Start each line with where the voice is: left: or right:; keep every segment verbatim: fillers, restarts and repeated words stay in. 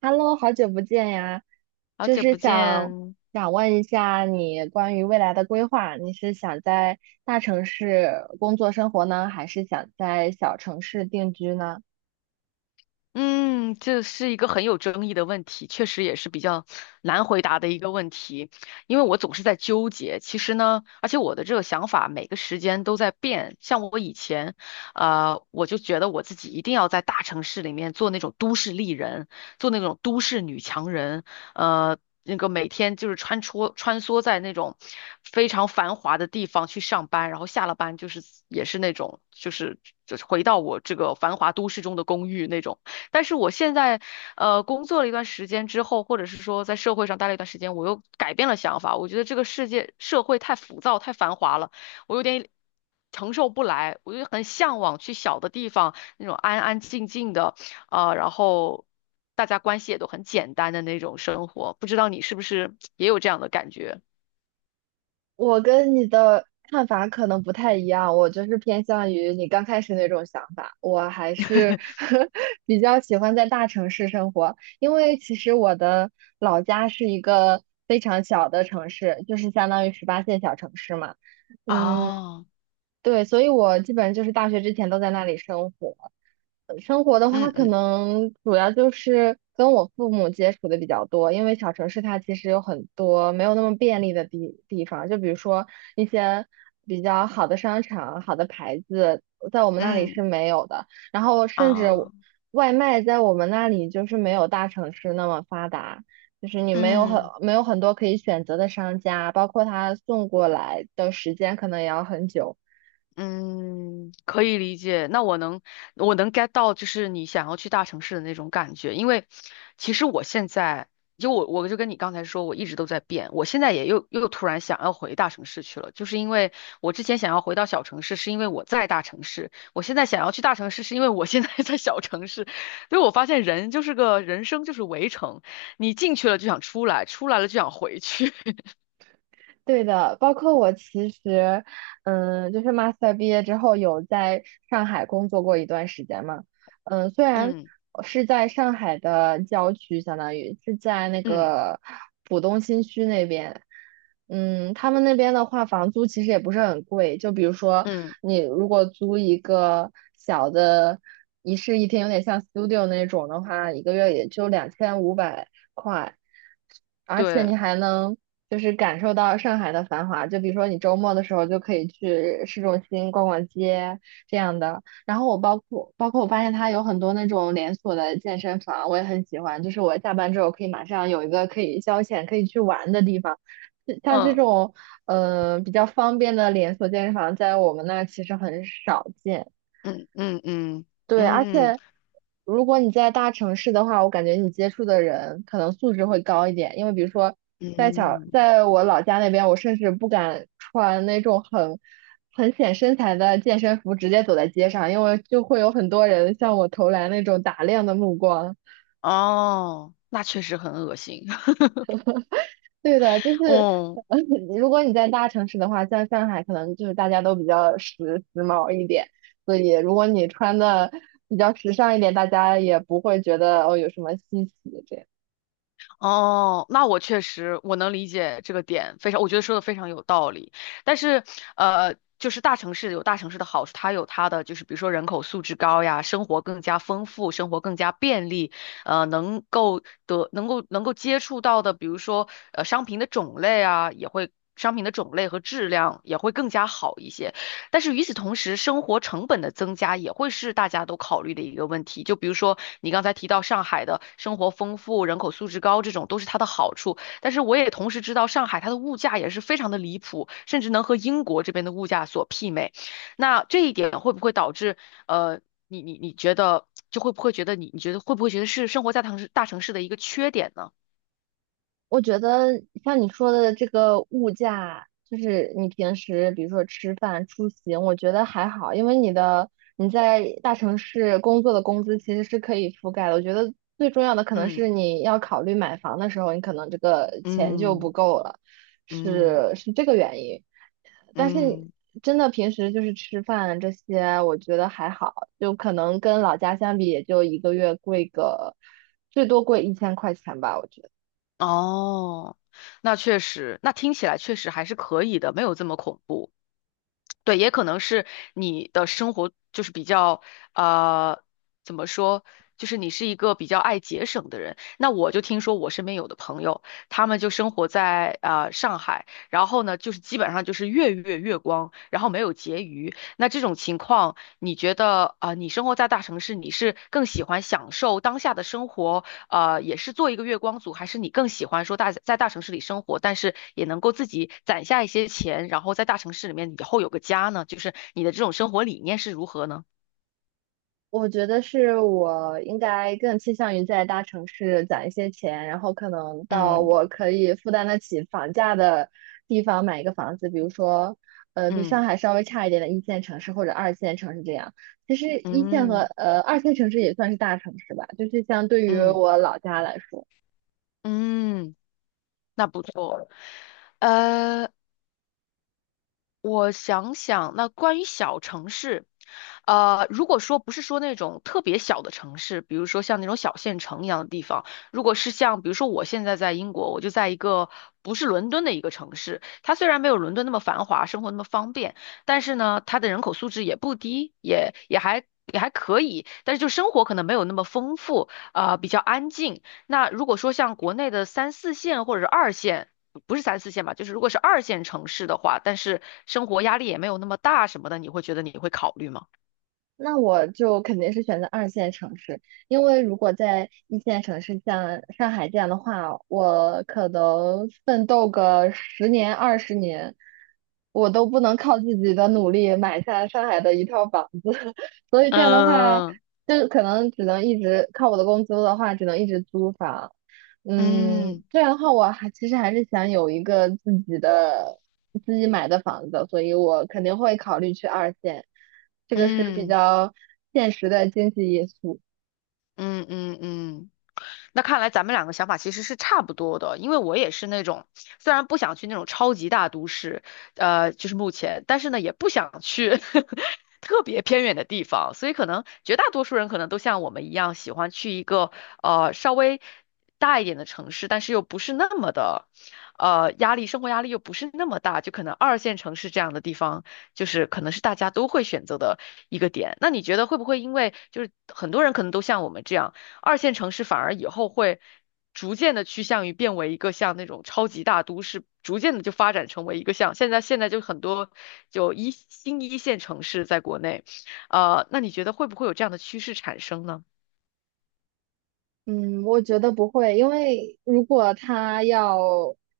right: Hello，好久不见呀，
left: 好
right: 就
left: 久
right: 是
left: 不
right: 想
left: 见，
right: 想问一下你关于未来的规划，你是想在大城市工作生活呢，还是想在小城市定居呢？
left: 嗯，这是一个很有争议的问题，确实也是比较难回答的一个问题，因为我总是在纠结。其实呢，而且我的这个想法每个时间都在变。像我以前，呃，我就觉得我自己一定要在大城市里面做那种都市丽人，做那种都市女强人，呃，那个每天就是穿梭穿梭在那种非常繁华的地方去上班，然后下了班就是也是那种就是就是回到我这个繁华都市中的公寓那种。但是我现在，呃，工作了一段时间之后，或者是说在社会上待了一段时间，我又改变了想法。我觉得这个世界社会太浮躁、太繁华了，我有点承受不来。我就很向往去小的地方，那种安安静静的，啊，然后大家关系也都很简单的那种生活。不知道你是不是也有这样的感觉？
right: 我跟你的看法可能不太一样，我就是偏向于你刚开始那种想法，我还是 比较喜欢在大城市生活，因为其实我的老家是一个非常小的城市，就是相当于十八线小城市嘛，嗯，
left: 哦，
right: 对，所以我基本就是大学之前都在那里生活。呃生活的话，
left: 嗯
right: 可
left: 嗯
right: 能主要就是跟我父母接触的比较多，因为小城市它其实有很多没有那么便利的地地方，就比如说一些比较好的商场、好的牌子，在我们那里
left: 嗯，
right: 是没有的。然后甚至我
left: 啊，
right: 外卖在我们那里就是没有大城市那么发达，就是你没有很
left: 嗯。
right: 没有很多可以选择的商家，包括他送过来的时间可能也要很久。
left: 嗯，可以理解。那我能，我能 get 到，就是你想要去大城市的那种感觉。因为其实我现在，就我我就跟你刚才说，我一直都在变。我现在也又又突然想要回大城市去了，就是因为我之前想要回到小城市，是因为我在大城市；我现在想要去大城市，是因为我现在 在小城市。所以我发现人就是个人生就是围城，你进去了就想出来，出来了就想回去。
right: 对的，包括我其实，嗯，就是 master 毕业之后有在上海工作过一段时间嘛，嗯，虽然
left: 嗯
right: 是在上海的郊区，相当于是在那
left: 嗯
right: 个浦东新区那边，嗯，他们那边的话，房租其实也不是很贵，就比如说
left: 嗯，
right: 你如果租一个小的一室一厅，有点像 studio 那种的话，一个月也就两千五百。块。而且你
left: 对，
right: 还能就是感受到上海的繁华，就比如说你周末的时候就可以去市中心逛逛街这样的。然后我包括包括我发现它有很多那种连锁的健身房，我也很喜欢。就是我下班之后可以马上有一个可以消遣、可以去玩的地方。像这
left: 嗯。
right: 种呃比较方便的连锁健身房，在我们那儿其实很少见。
left: 嗯嗯嗯
right: 对，而
left: 嗯
right: 且如果你在大城市的话，我感觉你接触的人可能素质会高一点，因为比如说在小，
left: 嗯，
right: 在我老家那边，我甚至不敢穿那种很很显身材的健身服直接走在街上，因为就会有很多人向我投来那种打量的目光。
left: 哦，那确实很恶心。
right: 对的，就是，
left: 哦
right: 呃如果你在大城市的话，像上海，可能就是大家都比较时时髦一点，所以如果你穿的比较时尚一点，大家也不会觉得哦有什么稀奇这样。
left: 哦，那我确实我能理解这个点，非常，我觉得说的非常有道理。但是呃，就是大城市有大城市的好处，它有它的就是比如说人口素质高呀，生活更加丰富，生活更加便利，呃，能够得能够能够接触到的，比如说呃商品的种类啊，也会商品的种类和质量也会更加好一些。但是与此同时，生活成本的增加也会是大家都考虑的一个问题。就比如说你刚才提到上海的生活丰富、人口素质高，这种都是它的好处。但是我也同时知道，上海它的物价也是非常的离谱，甚至能和英国这边的物价所媲美。那这一点会不会导致呃，你你你觉得就会不会觉得你你觉得会不会觉得是生活在大城市大城市的一个缺点呢？
right: 我觉得像你说的这个物价，就是你平时比如说吃饭、出行，我觉得还好，因为你的你在大城市工作的工资其实是可以覆盖的。我觉得最重要的可能
left: 嗯
right: 是你要考虑买房的时候，你可能这个钱就不
left: 嗯
right: 够了，
left: 嗯
right: 是是这个原因。但是
left: 嗯。
right: 真的平时就是吃饭这些，我觉得还好，就可能跟老家相比，也就一个月贵个最多贵一千块钱吧，我觉得。
left: 哦，那确实，那听起来确实还是可以的，没有这么恐怖。对，也可能是你的生活就是比较，呃，怎么说，就是你是一个比较爱节省的人。那我就听说我身边有的朋友，他们就生活在呃上海，然后呢，就是基本上就是月月月光，然后没有结余。那这种情况，你觉得啊，呃你生活在大城市，你是更喜欢享受当下的生活？呃，也是做一个月光族，还是你更喜欢说大在大城市里生活，但是也能够自己攒下一些钱，然后在大城市里面以后有个家呢？就是你的这种生活理念是如何呢？
right: 我觉得是我应该更倾向于在大城市攒一些钱，然后可能到
left: 嗯
right: 我可以负担得起房价的地方买一个房子，比如说，呃，比
left: 嗯
right: 上海稍微差一点的一线城市或者二线城市这样。其实一线和
left: 嗯
right: 呃二线城市也算是大城市吧，就是相对于
left: 嗯
right: 我老家来说。
left: 嗯，那不错。呃我想想，那关于小城市，呃，如果说不是说那种特别小的城市，比如说像那种小县城一样的地方，如果是像比如说我现在在英国，我就在一个不是伦敦的一个城市，它虽然没有伦敦那么繁华，生活那么方便，但是呢，它的人口素质也不低，也也还也还可以，但是就生活可能没有那么丰富，啊、比较安静。那如果说像国内的三四线或者是二线，不是三四线吧，就是如果是二线城市的话，但是生活压力也没有那么大什么的，你会觉得你会考虑吗？
right: 那我就肯定是选择二线城市，因为如果在一线城市像上海这样的话，我可能奋斗个十年二十年，我都不能靠自己的努力买下上海的一套房子，所以这样的话，
left: 嗯
right: 就可能只能一直靠我的工资的话，只能一直租房。嗯，
left: 嗯
right: 这样的话，我还其实还是想有一个自己的自己买的房子，所以我肯定会考虑去二线，这个是比
left: 嗯
right: 较现实的经济因素。
left: 嗯嗯嗯嗯那看来咱们两个想法其实是差不多的，因为我也是那种虽然不想去那种超级大都市，呃，就是目前，但是呢也不想去 特别偏远的地方，所以可能绝大多数人可能都像我们一样，喜欢去一个呃稍微大一点的城市，但是又不是那么的，呃，压力，生活压力又不是那么大，就可能二线城市这样的地方，就是可能是大家都会选择的一个点。那你觉得会不会因为就是很多人可能都像我们这样？二线城市反而以后会逐渐的趋向于变为一个像那种超级大都市，逐渐的就发展成为一个像现在现在就很多就一新一线城市在国内，呃，那你觉得会不会有这样的趋势产生呢？
right: 嗯，我觉得不会，因为如果他要，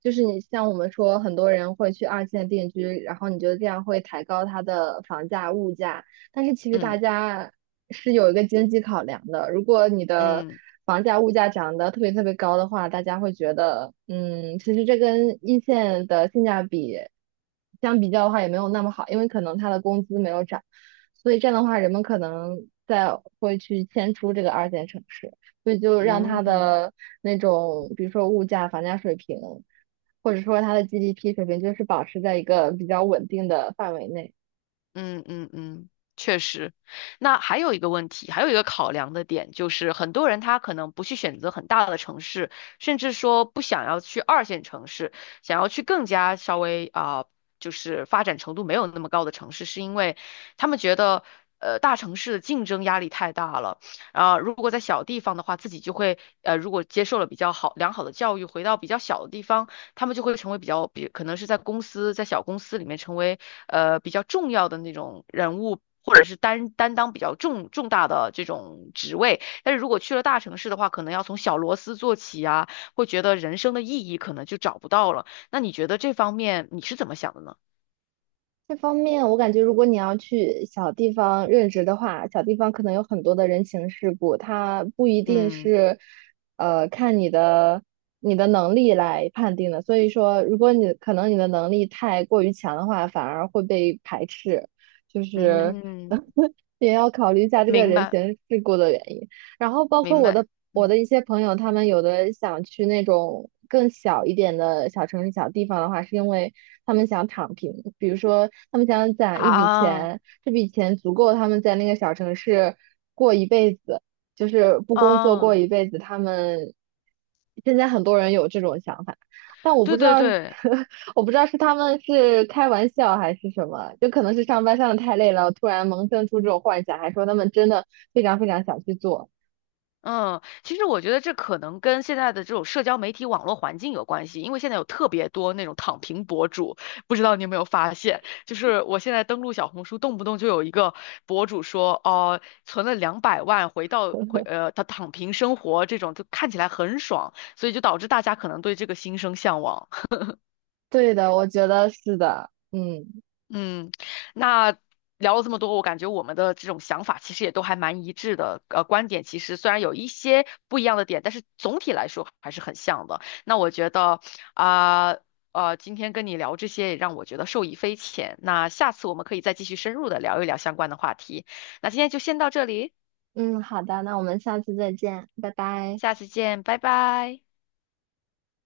right: 就是你像我们说，很多人会去二线定居，然后你觉得这样会抬高他的房价、物价，但是其实大
left: 嗯
right: 家是有一个经济考量的。如果你的
left: 嗯
right: 房价、物价涨得特别特别高的话，大家会觉得，嗯，其实这跟一线的性价比相比较的话，也没有那么好，因为可能他的工资没有涨，所以这样的话，人们可能在会去迁出这个二线城市。所以就让它
left: 嗯。
right: 的那种，比如说物价、房价水平，或者说它的 G D P 水平，就是保持在一个比较稳定的范围内。
left: 嗯嗯嗯，确实。那还有一个问题，还有一个考量的点，就是很多人他可能不去选择很大的城市，甚至说不想要去二线城市，想要去更加稍微啊、就是发展程度没有那么高的城市，是因为他们觉得。呃，大城市的竞争压力太大了，啊、如果在小地方的话，自己就会，呃，如果接受了比较好良好的教育，回到比较小的地方，他们就会成为比较比，可能是在公司，在小公司里面成为呃比较重要的那种人物，或者是担担当比较重重大的这种职位。但是如果去了大城市的话，可能要从小螺丝做起啊，会觉得人生的意义可能就找不到了。那你觉得这方面你是怎么想的呢？
right: 这方面，我感觉如果你要去小地方任职的话，小地方可能有很多的人情世故，它不一定
left: 嗯
right: 是，呃，看你的你的能力来判定的。所以说，如果你可能你的能力太过于强的话，反而会被排斥，就是
left: 嗯嗯，
right: 也要考虑一下这个
left: 明
right: 人
left: 白
right: 情世故的原因。然后包括
left: 明
right: 我
left: 白，
right: 的我
left: 嗯
right: 的一些朋友，他们有的想去那种更小一点的小城市、小地方的话，是因为他们想躺平，比如说他们想攒一笔
left: 啊
right: 钱，这笔钱足够他们在那个小城市过一辈子，就是不工作过
left: 啊，
right: 一辈子。他们现在很多人有这种想法，但我不
left: 对
right: 知
left: 对
right: 道，
left: 对。
right: 我不知道是他们是开玩笑还是什么，就可能是上班上的太累了，突然萌生出这种幻想，还说他们真的非常非常想去做。
left: 嗯，其实我觉得这可能跟现在的这种社交媒体网络环境有关系，因为现在有特别多那种躺平博主，不知道你有没有发现？就是我现在登录小红书，动不动就有一个博主说，哦、存了两百万，回到回呃，他躺平生活这种，就看起来很爽，所以就导致大家可能对这个心生向往。
right: 对的，我觉得是的。嗯
left: 嗯，那聊了这么多，我感觉我们的这种想法其实也都还蛮一致的。呃，观点其实虽然有一些不一样的点，但是总体来说还是很像的。那我觉得啊，呃，今天跟你聊这些也让我觉得受益匪浅。那下次我们可以再继续深入的聊一聊相关的话题。那今天就先到这里，
right: 嗯，好的，那我们下次再见，拜拜。
left: 下次见，拜拜。